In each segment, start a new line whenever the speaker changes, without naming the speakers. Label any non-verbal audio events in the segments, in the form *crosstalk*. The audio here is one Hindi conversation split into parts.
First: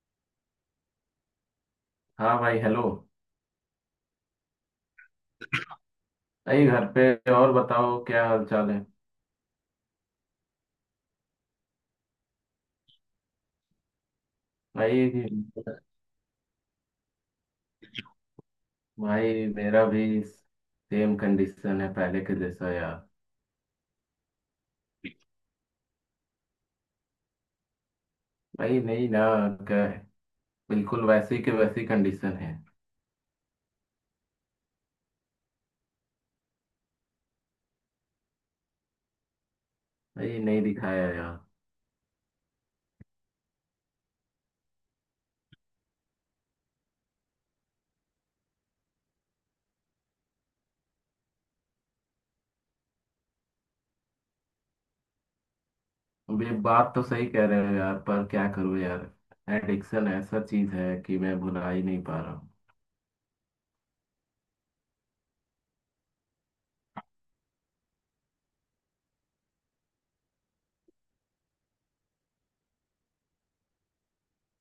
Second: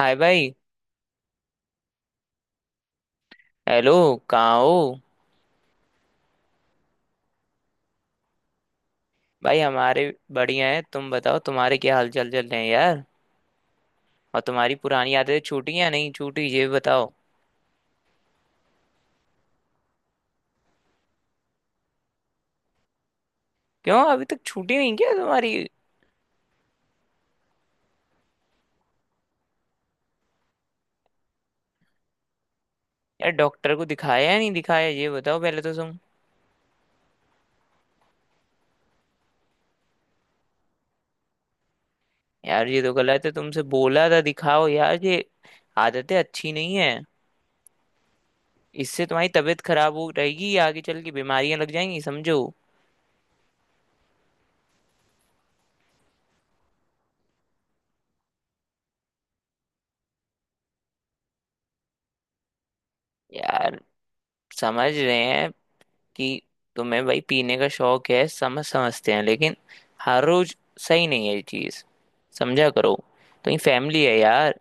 हाय भाई।
हाँ भाई, हेलो।
हेलो। कहाँ हो।
भाई घर पे। और बताओ क्या हाल चाल है
भाई हमारे बढ़िया है, तुम बताओ तुम्हारे क्या हालचाल चल रहे हैं यार। और तुम्हारी
भाई?
पुरानी आदतें छूटी या नहीं छूटी ये बताओ।
भाई मेरा भी सेम कंडीशन है पहले के जैसा यार।
क्यों अभी तक छूटी नहीं क्या तुम्हारी।
भाई नहीं ना, क्या है, बिल्कुल वैसी के वैसी कंडीशन है।
यार डॉक्टर को दिखाया या नहीं दिखाया ये बताओ पहले तो तुम।
भाई नहीं दिखाया यार।
यार ये तो गलत है, तुमसे बोला था दिखाओ, यार ये आदतें अच्छी नहीं है। इससे तुम्हारी तबीयत खराब हो रहेगी, आगे चल के बीमारियां लग जाएंगी समझो।
अब ये बात तो सही कह रहे हो यार, पर क्या करूँ यार, एडिक्शन ऐसा चीज है कि मैं भुला ही नहीं पा रहा हूँ।
यार समझ रहे हैं कि तुम्हें भाई पीने का शौक है, समझते हैं, लेकिन हर रोज सही नहीं है ये चीज, समझा करो। तो ये फैमिली है यार।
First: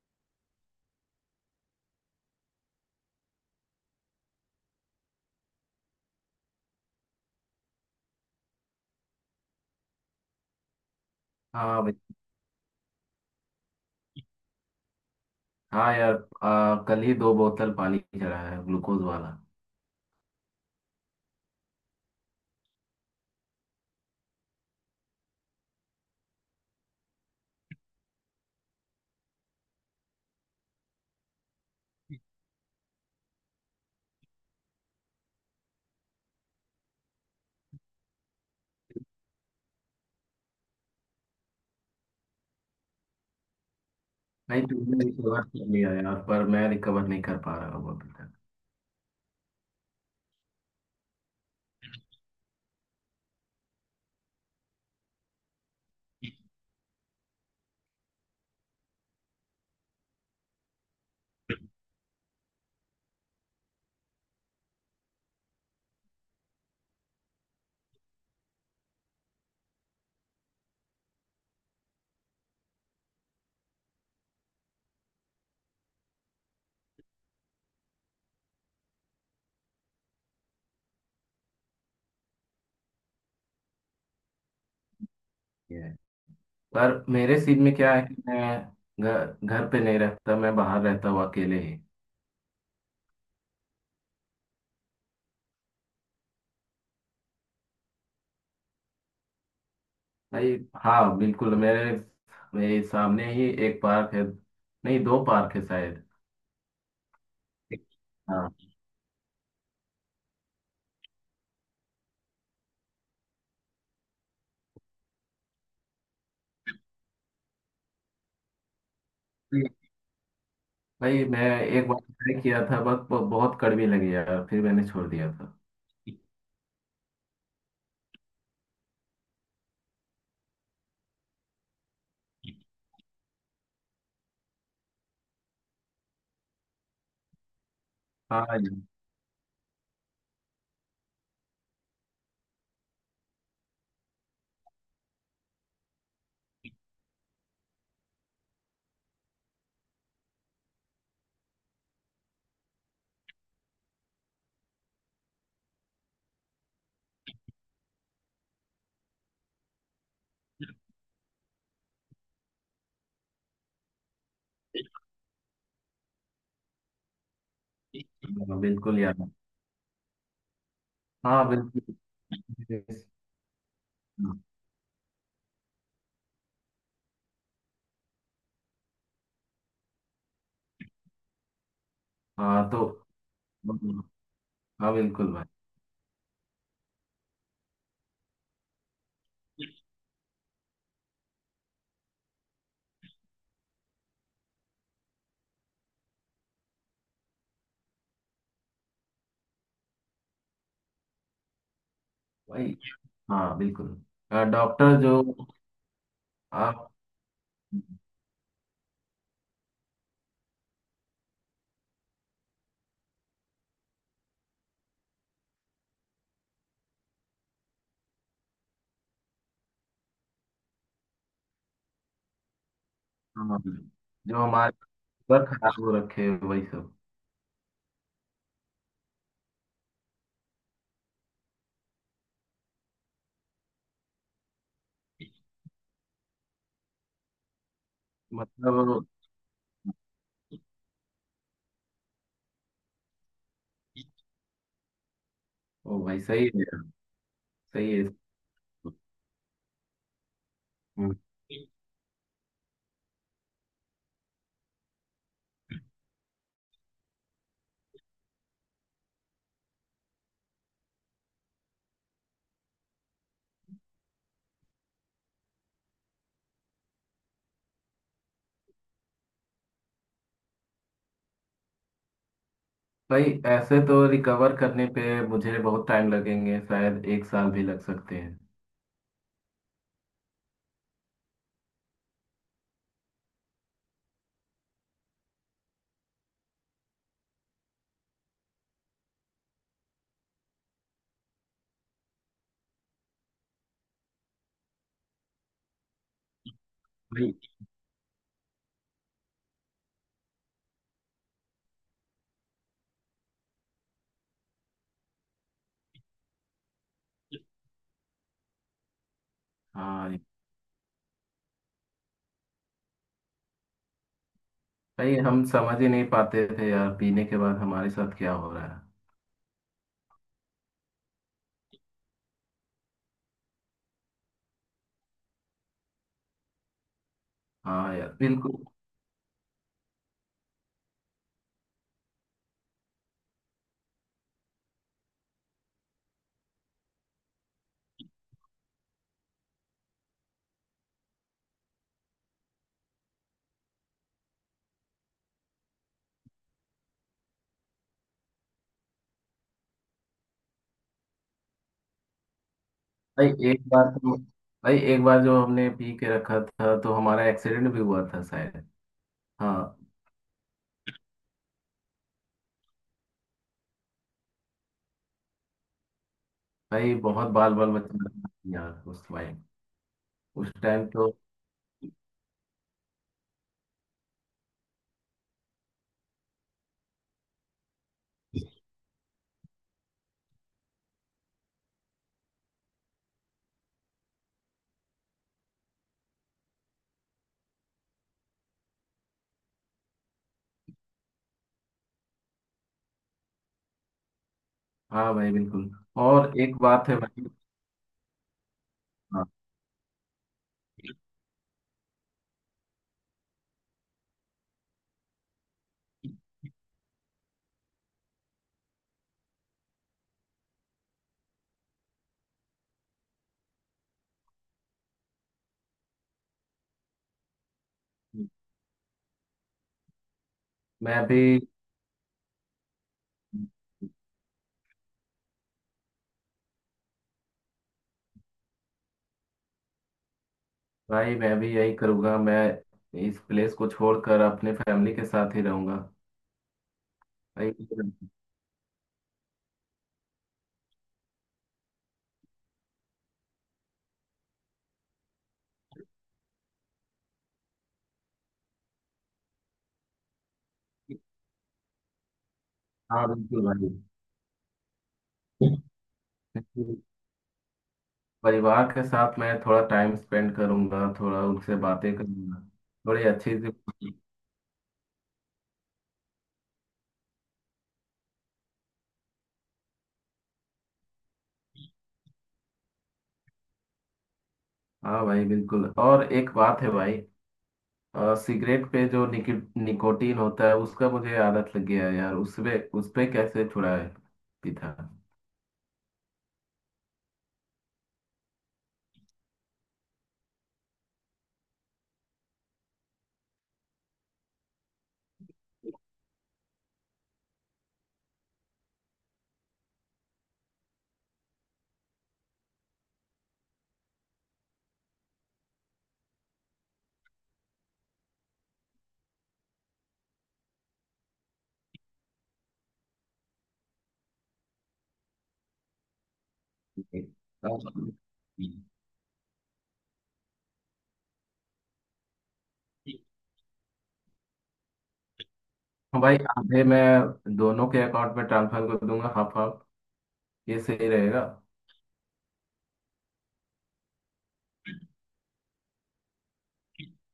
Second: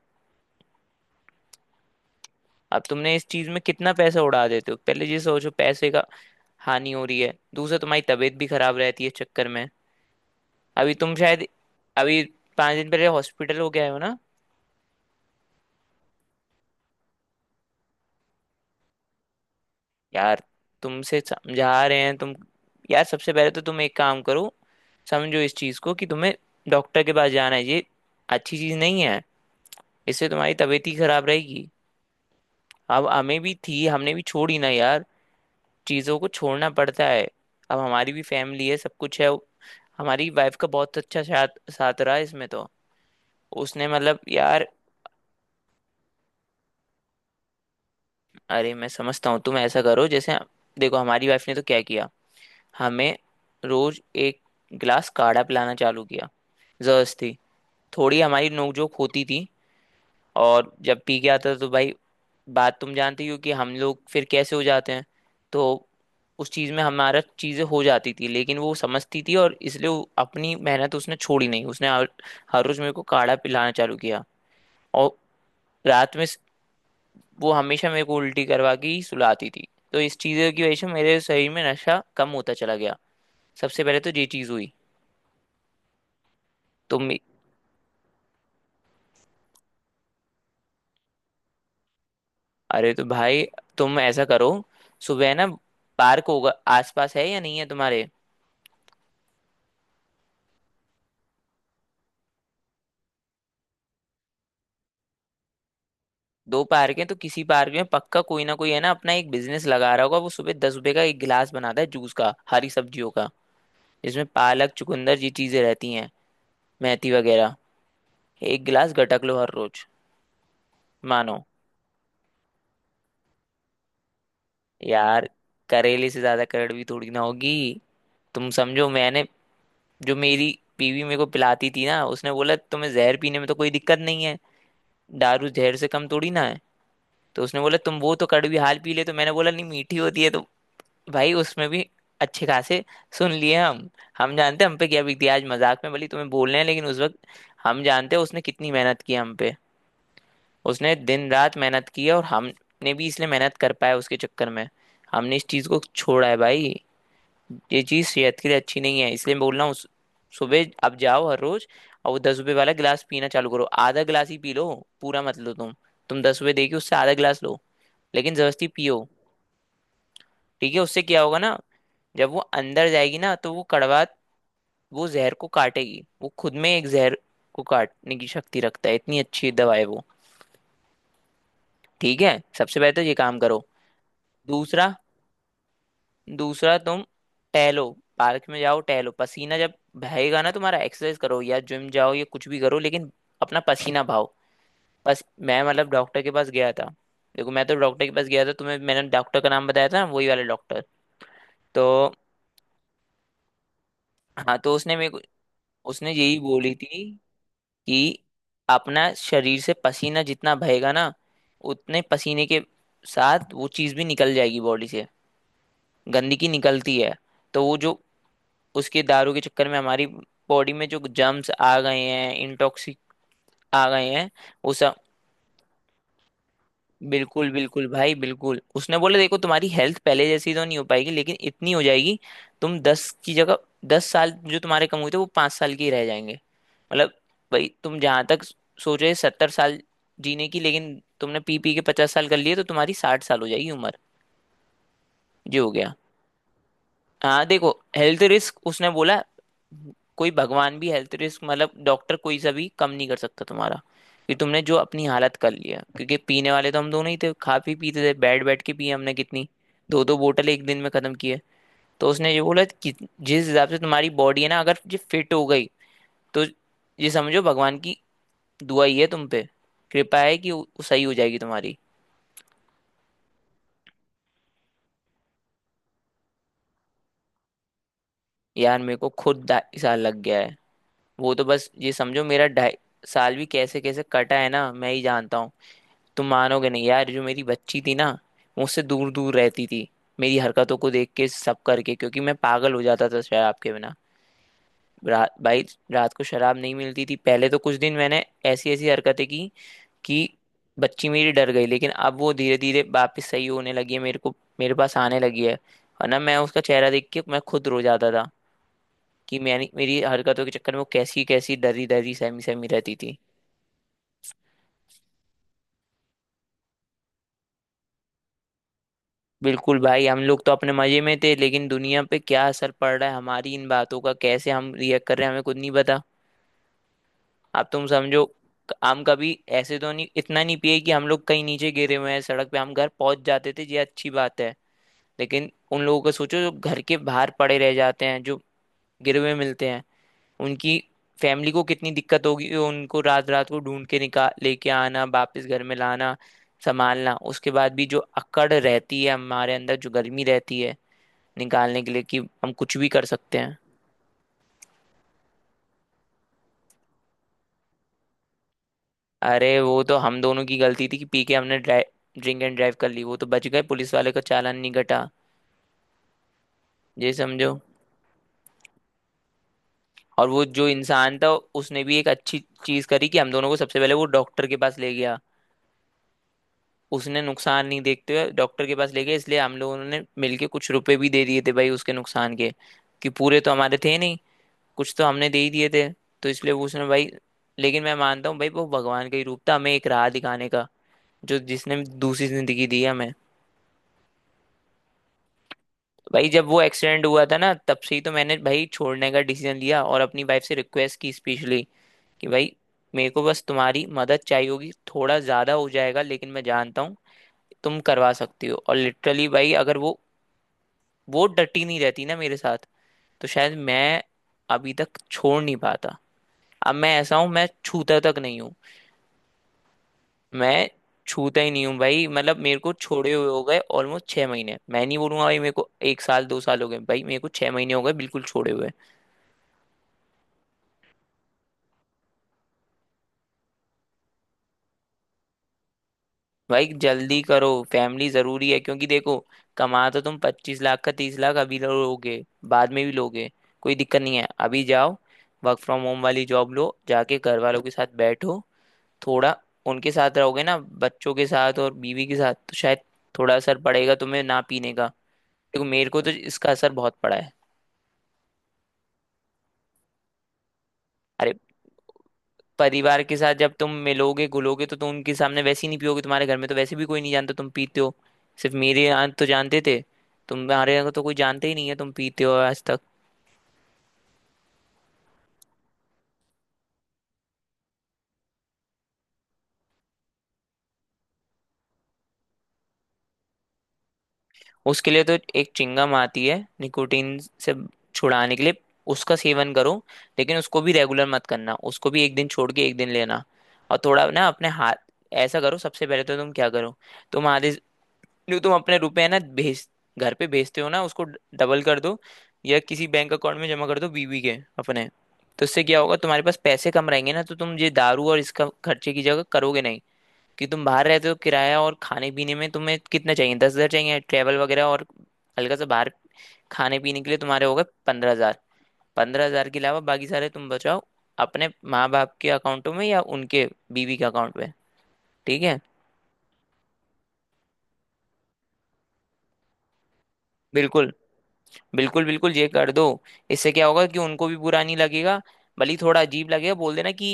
अब तुमने इस चीज में कितना पैसा उड़ा देते हो पहले ये सोचो, पैसे का हानि हो रही है, दूसरा तुम्हारी तबीयत भी खराब रहती है इस चक्कर में। अभी तुम शायद
हाँ भाई।
अभी 5 दिन पहले हॉस्पिटल हो गए हो ना।
हाँ यार, कल ही दो बोतल पानी चढ़ा है ग्लूकोज वाला।
यार तुमसे समझा रहे हैं तुम। यार सबसे पहले तो तुम एक काम करो, समझो इस चीज को कि तुम्हें डॉक्टर के पास जाना है, ये अच्छी चीज नहीं है, इससे तुम्हारी तबीयत ही खराब रहेगी। अब हमें भी थी, हमने भी छोड़ी ना यार, चीज़ों को छोड़ना पड़ता है। अब हमारी भी फैमिली है, सब कुछ है। हमारी वाइफ का बहुत अच्छा साथ साथ रहा इसमें तो। उसने मतलब
भाई
यार।
तुमने रिकवर कर लिया यार, पर मैं रिकवर नहीं कर पा रहा हूँ अभी तक।
अरे मैं समझता हूँ, तुम ऐसा करो, जैसे देखो हमारी वाइफ ने तो क्या किया, हमें रोज एक गिलास काढ़ा पिलाना चालू किया जबरदस्ती। थोड़ी हमारी नोकझोंक होती थी, और जब पी के आता था तो भाई बात तुम जानती हो कि हम लोग फिर कैसे हो जाते हैं। तो उस चीज में हमारा चीजें हो जाती थी, लेकिन वो समझती थी और इसलिए वो अपनी मेहनत उसने छोड़ी नहीं, उसने हर रोज मेरे को काढ़ा पिलाना चालू किया। और रात में वो हमेशा मेरे को उल्टी करवा के ही सुलाती थी, तो इस चीज की वजह से मेरे शरीर में नशा कम होता चला गया। सबसे पहले तो ये चीज हुई।
ये, पर
तुम
मेरे सीन में क्या है कि मैं घर घर पे नहीं रहता, मैं बाहर रहता हूँ अकेले ही।
अरे तो भाई तुम ऐसा करो, सुबह ना पार्क होगा आसपास, है या नहीं है तुम्हारे।
भाई, हाँ बिल्कुल, मेरे मेरे सामने ही एक पार्क है। नहीं, दो पार्क है शायद।
दो पार्क हैं तो किसी पार्क में पक्का कोई
हाँ
ना कोई है ना अपना एक बिजनेस लगा रहा होगा, वो सुबह 10 रुपए का एक गिलास बनाता है जूस का, हरी सब्जियों का, जिसमें पालक, चुकंदर ये चीजें रहती हैं, मेथी वगैरह। एक गिलास गटक लो हर रोज।
भाई, मैं
मानो
एक बार ट्राई किया था, बस बहुत कड़वी लगी यार, फिर मैंने छोड़
यार,
दिया था।
करेले से ज्यादा कड़वी थोड़ी ना होगी। तुम समझो, मैंने जो मेरी बीवी मेरे को पिलाती थी ना, उसने बोला तुम्हें जहर पीने में तो कोई दिक्कत नहीं है, दारू जहर से कम थोड़ी ना है। तो उसने बोला तुम वो तो
हाँ
कड़वी
यार।
हाल पी ले, तो मैंने बोला नहीं मीठी होती है तो। भाई उसमें भी अच्छे खासे सुन लिए हम जानते हैं हम पे क्या बीती है। आज मजाक में भली तुम्हें बोल रहे हैं लेकिन उस वक्त हम जानते हैं उसने कितनी मेहनत की हम पे, उसने दिन रात मेहनत की है, और हमने भी इसलिए मेहनत कर पाया उसके चक्कर में, हमने इस चीज को छोड़ा है भाई। ये चीज सेहत के लिए अच्छी नहीं है, इसलिए मैं बोल रहा हूँ, सुबह आप जाओ हर रोज, और वो 10 रुपए वाला गिलास पीना चालू करो, आधा गिलास ही पी लो, पूरा मत लो तुम 10 रुपए देके उससे आधा गिलास लो, लेकिन
हाँ,
जबरदस्ती
बिल्कुल
पियो।
यार।
ठीक है, उससे क्या होगा
हाँ
ना,
बिल्कुल।
जब वो अंदर जाएगी ना तो वो कड़वा, वो जहर को काटेगी, वो खुद में एक जहर को काटने की शक्ति रखता है, इतनी अच्छी दवा है वो। ठीक है
हाँ
सबसे
तो।
पहले तो ये काम करो।
हाँ
दूसरा
बिल्कुल भाई।
दूसरा तुम टहलो, पार्क में जाओ टहलो, पसीना जब बहेगा ना तुम्हारा, एक्सरसाइज करो या जिम जाओ या कुछ भी करो, लेकिन अपना पसीना बहाओ बस। मैं मतलब डॉक्टर के पास गया था, देखो मैं तो डॉक्टर के पास गया था, तुम्हें मैंने डॉक्टर का नाम बताया था ना वही वाला डॉक्टर, तो
भाई हाँ बिल्कुल।
हाँ तो उसने
डॉक्टर
मेरे को,
जो
उसने यही बोली
आप।
थी कि अपना शरीर से पसीना जितना बहेगा ना, उतने पसीने के साथ वो चीज़ भी निकल जाएगी बॉडी से, गंदगी निकलती है। तो वो जो उसके दारू के चक्कर में हमारी बॉडी में जो जर्म्स आ गए हैं, इंटॉक्सिक
हाँ,
आ गए हैं
जो हमारे
वो सब,
सर खराब हो रखे हैं वही सब।
बिल्कुल बिल्कुल भाई बिल्कुल, उसने बोला देखो तुम्हारी हेल्थ पहले जैसी तो नहीं हो पाएगी लेकिन इतनी हो जाएगी, तुम 10 की जगह, 10 साल जो तुम्हारे कम हुए थे वो 5 साल के ही रह जाएंगे। मतलब भाई तुम जहां तक सोच
मतलब।
रहे 70 साल जीने की, लेकिन तुमने पी पी के 50 साल कर लिए, तो तुम्हारी 60 साल हो जाएगी उम्र। जी हो गया।
ओ भाई सही है।
हाँ देखो
सही है।
हेल्थ रिस्क, उसने बोला कोई भगवान भी
हम्म।
हेल्थ रिस्क मतलब डॉक्टर कोई सा भी कम नहीं कर सकता तुम्हारा, कि तुमने जो अपनी हालत कर लिया, क्योंकि पीने वाले तो हम दोनों ही थे, खा पी पीते थे, बैठ बैठ के पिए हमने कितनी, दो दो बोतल एक दिन में खत्म की है। तो उसने ये बोला कि जिस हिसाब से तुम्हारी बॉडी है ना अगर ये फिट हो गई, तो ये समझो भगवान की दुआ ही है, तुम पे कृपा है कि वो सही हो जाएगी तुम्हारी।
भाई ऐसे तो रिकवर करने पे मुझे बहुत टाइम लगेंगे, शायद एक साल भी लग सकते हैं।
यार मेरे को खुद 2.5 साल लग गया है, वो तो बस ये समझो, मेरा 2.5 साल भी कैसे कैसे कटा है ना, मैं ही जानता हूँ। तुम मानोगे नहीं यार, जो मेरी बच्ची थी ना, मुझसे दूर दूर रहती थी, मेरी हरकतों को देख के सब करके, क्योंकि मैं पागल हो जाता था शराब के बिना। रात भाई, रात को शराब नहीं मिलती थी
भाई।
पहले तो कुछ दिन, मैंने ऐसी ऐसी हरकतें की कि बच्ची मेरी डर गई, लेकिन अब वो धीरे धीरे वापस सही होने लगी है, मेरे को मेरे पास आने लगी है। और ना मैं उसका चेहरा देख के मैं खुद रो जाता था, कि मैंने मेरी
हाँ
हरकतों के चक्कर में वो कैसी कैसी डरी डरी सहमी सहमी रहती थी।
भाई, हम समझ ही नहीं पाते थे यार, पीने के बाद हमारे साथ क्या हो रहा है।
बिल्कुल भाई हम लोग तो अपने मजे में थे, लेकिन दुनिया पे क्या असर पड़ रहा है हमारी इन बातों का, कैसे हम रिएक्ट कर रहे हैं हमें खुद नहीं पता, आप तुम
हाँ यार
समझो।
बिल्कुल।
हम कभी ऐसे तो नहीं, इतना नहीं पिए कि हम लोग कहीं नीचे गिरे हुए हैं सड़क पे, हम घर पहुंच जाते थे ये अच्छी बात है। लेकिन उन लोगों का सोचो जो घर के बाहर पड़े रह जाते हैं, जो गिरे हुए मिलते हैं, उनकी फैमिली को कितनी दिक्कत होगी उनको, रात रात को ढूंढ के निकाल लेके आना वापस घर में लाना, संभालना, उसके बाद भी जो अकड़ रहती है हमारे अंदर, जो गर्मी रहती है निकालने के लिए कि हम कुछ भी कर
भाई
सकते हैं।
एक बार तो, भाई एक बार जो हमने पी के रखा था तो हमारा एक्सीडेंट भी हुआ था शायद।
अरे
हाँ।
वो तो हम दोनों की गलती थी कि पी के हमने ड्रिंक एंड ड्राइव कर ली, वो तो बच गए पुलिस वाले का चालान नहीं कटा,
भाई
ये
बहुत
समझो।
बाल बाल बच्चे यार उस टाइम,
और वो
उस
जो
टाइम तो।
इंसान था उसने भी एक अच्छी चीज करी कि हम दोनों को सबसे पहले वो डॉक्टर के पास ले गया, उसने नुकसान नहीं देखते हुए डॉक्टर के पास ले गया, इसलिए हम लोगों ने मिलके कुछ रुपए भी दे दिए थे भाई उसके नुकसान के, कि पूरे तो हमारे थे नहीं, कुछ तो हमने दे ही दिए थे। तो इसलिए वो उसने भाई, लेकिन मैं मानता हूँ भाई वो भगवान का ही रूप था हमें एक राह दिखाने का, जो जिसने दूसरी जिंदगी दी हमें तो।
हाँ भाई बिल्कुल।
भाई
और
जब
एक
वो
बात है
एक्सीडेंट हुआ
भाई।
था ना, तब से ही तो मैंने भाई छोड़ने का
हाँ।
डिसीजन लिया, और अपनी वाइफ से रिक्वेस्ट की स्पेशली कि भाई मेरे को बस तुम्हारी मदद चाहिए होगी, थोड़ा ज्यादा हो जाएगा लेकिन मैं जानता हूँ तुम करवा सकती हो। और लिटरली भाई अगर वो डटी नहीं रहती ना मेरे साथ, तो शायद मैं अभी तक छोड़ नहीं पाता। अब मैं ऐसा हूँ, मैं छूता तक नहीं हूँ, मैं
मैं भी
छूता ही नहीं हूँ भाई, मतलब मेरे को छोड़े हुए हो गए ऑलमोस्ट 6 महीने। मैं नहीं बोलूंगा भाई मेरे को एक साल 2 साल हो गए, भाई मेरे को 6 महीने हो गए बिल्कुल छोड़े हुए।
मैं भी यही करूँगा, मैं इस प्लेस को छोड़कर अपने फैमिली के साथ ही रहूँगा।
भाई जल्दी करो,
भाई।
फैमिली जरूरी है, क्योंकि देखो कमा तो तुम 25 लाख का 30 लाख अभी लोगे, बाद में भी लोगे, कोई दिक्कत नहीं है, अभी जाओ, वर्क फ्रॉम होम वाली जॉब लो, जाके घर वालों के साथ बैठो, थोड़ा उनके साथ रहोगे ना बच्चों के साथ और बीवी के साथ तो शायद
हाँ
थोड़ा
बिल्कुल
असर
भाई।
पड़ेगा तुम्हें ना पीने का, देखो मेरे को तो इसका असर बहुत पड़ा है।
परिवार के साथ मैं थोड़ा टाइम स्पेंड करूँगा, थोड़ा
अरे
उनसे बातें करूँगा,
परिवार
थोड़ी
के साथ
अच्छी
जब तुम
सी।
मिलोगे घुलोगे तो तुम उनके सामने वैसे ही नहीं पियोगे, तुम्हारे घर में तो वैसे भी कोई नहीं जानता तुम पीते हो, सिर्फ मेरे यहाँ तो जानते थे, तुम्हारे यहाँ तो कोई जानते ही नहीं है तुम पीते हो आज तक।
*laughs* हाँ भाई बिल्कुल, और एक बात है भाई। सिगरेट पे जो निकोटीन होता है उसका मुझे आदत लग गया है यार, उसपे उसपे कैसे छुड़ाए? पिता।
उसके लिए तो एक चिंगम आती है, निकोटीन से छुड़ाने के लिए, उसका सेवन करो, लेकिन उसको भी रेगुलर मत करना, उसको भी एक दिन छोड़ के एक दिन लेना। और थोड़ा ना अपने हाथ, ऐसा करो सबसे पहले तो तुम क्या करो तुम आधे, जो तुम अपने रुपए है ना भेज घर पे भेजते हो ना, उसको डबल कर दो। या किसी बैंक अकाउंट में जमा कर दो, बीवी के, अपने। तो इससे क्या होगा, तुम्हारे पास पैसे कम रहेंगे ना, तो तुम ये दारू और इसका खर्चे की जगह करोगे नहीं। कि तुम बाहर रहते हो, किराया और खाने पीने में तुम्हें कितना चाहिए, 10 हजार चाहिए, ट्रैवल वगैरह और हल्का सा बाहर खाने पीने के लिए तुम्हारे हो
हाँ
गए 15 हजार। 15 हजार के अलावा बाकी सारे तुम बचाओ, अपने माँ बाप के अकाउंटों में या उनके, बीवी के अकाउंट में। ठीक है।
भाई, आधे मैं दोनों के अकाउंट में ट्रांसफर कर दूंगा, हाफ हाफ। ये सही
बिल्कुल,
रहेगा।
बिल्कुल बिल्कुल ये कर दो। इससे क्या होगा कि उनको भी बुरा नहीं लगेगा। भले ही थोड़ा अजीब लगेगा, बोल देना कि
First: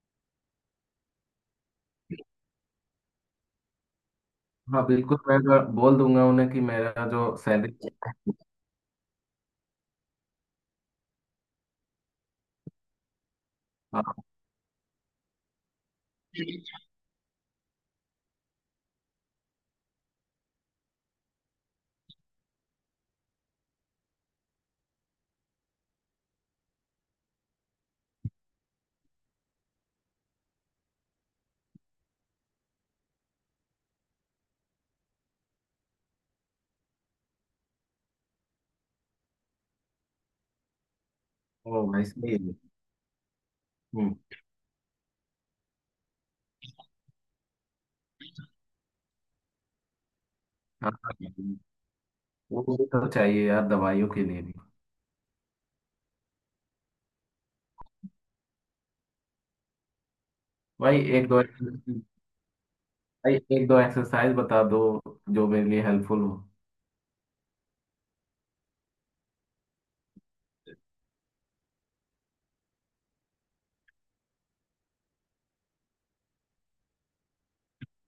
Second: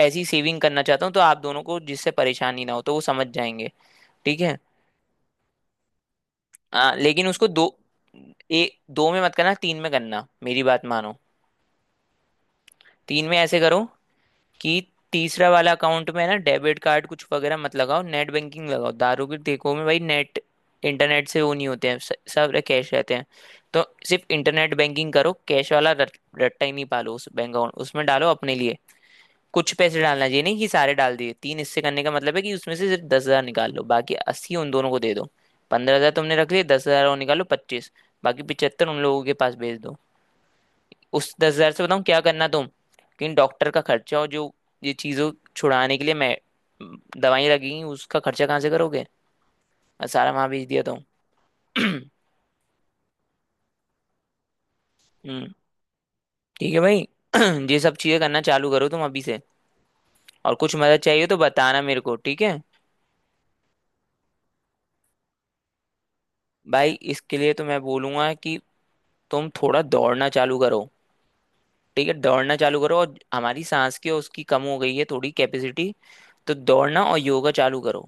ऐसी सेविंग करना चाहता हूँ तो आप दोनों को जिससे परेशानी ना हो, तो वो समझ जाएंगे। ठीक है।
हाँ बिल्कुल, मैं बोल दूंगा उन्हें कि मेरा
लेकिन
जो
उसको दो,
सैलरी।
दो में मत करना, तीन में करना, मेरी बात मानो। तीन में ऐसे करो
हाँ
कि तीसरा वाला अकाउंट में ना डेबिट कार्ड कुछ वगैरह मत लगाओ, नेट बैंकिंग लगाओ। दारू के ठेकों में भाई नेट, इंटरनेट से वो नहीं होते हैं, सब कैश रहते हैं। तो सिर्फ इंटरनेट बैंकिंग करो, कैश वाला रट्टा ही नहीं पालो। उस बैंक अकाउंट उसमें डालो अपने लिए कुछ पैसे। डालना चाहिए नहीं कि सारे डाल दिए। तीन हिस्से करने का मतलब है कि उसमें से सिर्फ 10 हजार निकाल लो, बाकी 80 उन दोनों को दे दो। 15 हजार तुमने रख लिए, 10 हजार और निकालो, 25। बाकी 75 उन लोगों के पास भेज दो। उस 10 हजार से
वो
बताऊँ
भाई
क्या
सही
करना
है।
तुम। लेकिन डॉक्टर का
हम्म।
खर्चा और जो ये चीज़ों छुड़ाने के लिए मैं, दवाई लगेंगी, उसका खर्चा कहाँ से करोगे? मैं सारा वहां भेज दिया
हाँ
तुम।
हाँ।
*clears throat*
वो तो चाहिए यार दवाइयों के लिए भी।
हम्म। ठीक है भाई। *clears throat* ये सब चीजें करना चालू करो तुम अभी से। और कुछ
भाई
मदद चाहिए
एक
तो
दो,
बताना मेरे को, ठीक है
भाई एक दो एक्सरसाइज बता दो जो मेरे लिए हेल्पफुल हो।
भाई? इसके लिए तो मैं बोलूंगा कि तुम थोड़ा दौड़ना चालू करो। ठीक है, दौड़ना चालू करो, और हमारी सांस की और उसकी कम हो गई है थोड़ी कैपेसिटी। तो दौड़ना और योगा चालू करो।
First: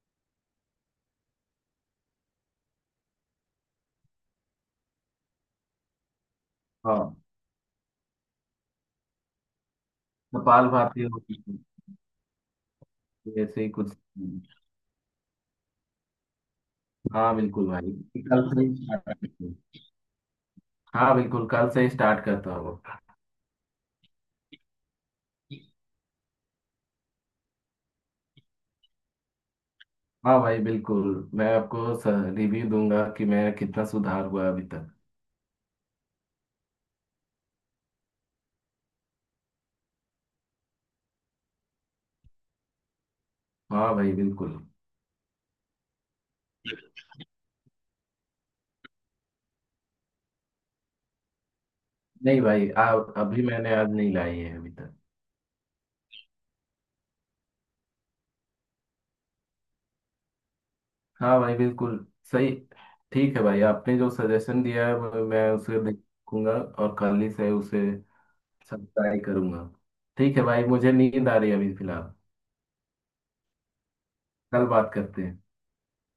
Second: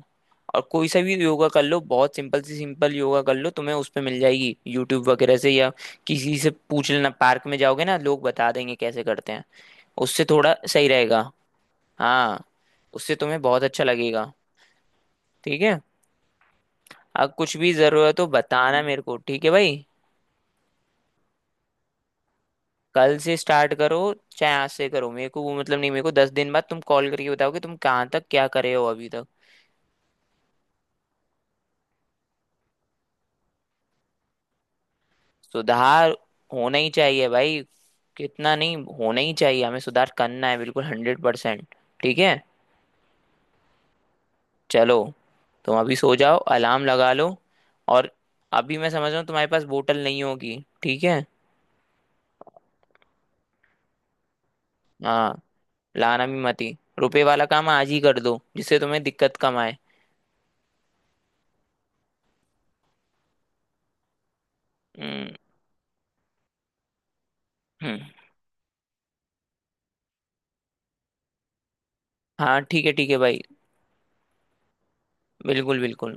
और कोई सा भी योगा कर लो, बहुत सिंपल सी सिंपल योगा कर लो, तुम्हें उस पे मिल जाएगी यूट्यूब वगैरह से। या किसी से पूछ लेना,
हाँ।
पार्क में जाओगे ना, लोग बता देंगे कैसे करते हैं। उससे थोड़ा
कपाल
सही
भाती हो,
रहेगा हाँ, उससे तुम्हें
ऐसे
बहुत
ही
अच्छा
कुछ।
लगेगा। ठीक है। अब
हाँ
कुछ
बिल्कुल
भी जरूरत
भाई,
हो
कल से ही
बताना मेरे
start
को, ठीक
करते
है
हैं।
भाई।
हाँ बिल्कुल, कल से ही स्टार्ट करता हूँ।
कल से स्टार्ट करो, चाहे आज से करो, मेरे को वो मतलब नहीं। मेरे को 10 दिन बाद तुम कॉल करके बताओगे तुम कहाँ तक क्या करे हो अभी तक।
हाँ भाई बिल्कुल, मैं आपको रिव्यू दूंगा कि मैं कितना सुधार हुआ अभी तक।
सुधार होना ही चाहिए भाई, कितना नहीं, होना ही चाहिए, हमें सुधार करना है बिल्कुल 100%। ठीक है।
हाँ भाई बिल्कुल।
चलो, तुम अभी सो जाओ, अलार्म लगा लो। और अभी मैं समझ रहा हूँ तुम्हारे पास बोतल नहीं होगी, ठीक है?
नहीं भाई, अभी मैंने आज नहीं लाई है अभी तक।
हाँ, लाना भी मती। रुपए वाला काम आज ही कर दो, जिससे तुम्हें दिक्कत कम आए।
हाँ भाई बिल्कुल, सही। ठीक है भाई, आपने जो सजेशन दिया है वो
हम्म,
मैं उसे देखूंगा और खाली से उसे
हम्म।
सब ट्राई करूंगा। ठीक है भाई, मुझे नींद आ रही है अभी फिलहाल,
हाँ, ठीक है भाई।
कल बात करते हैं।
बिल्कुल बिल्कुल।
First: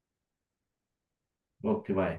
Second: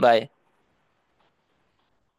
बाय।
Okay bye.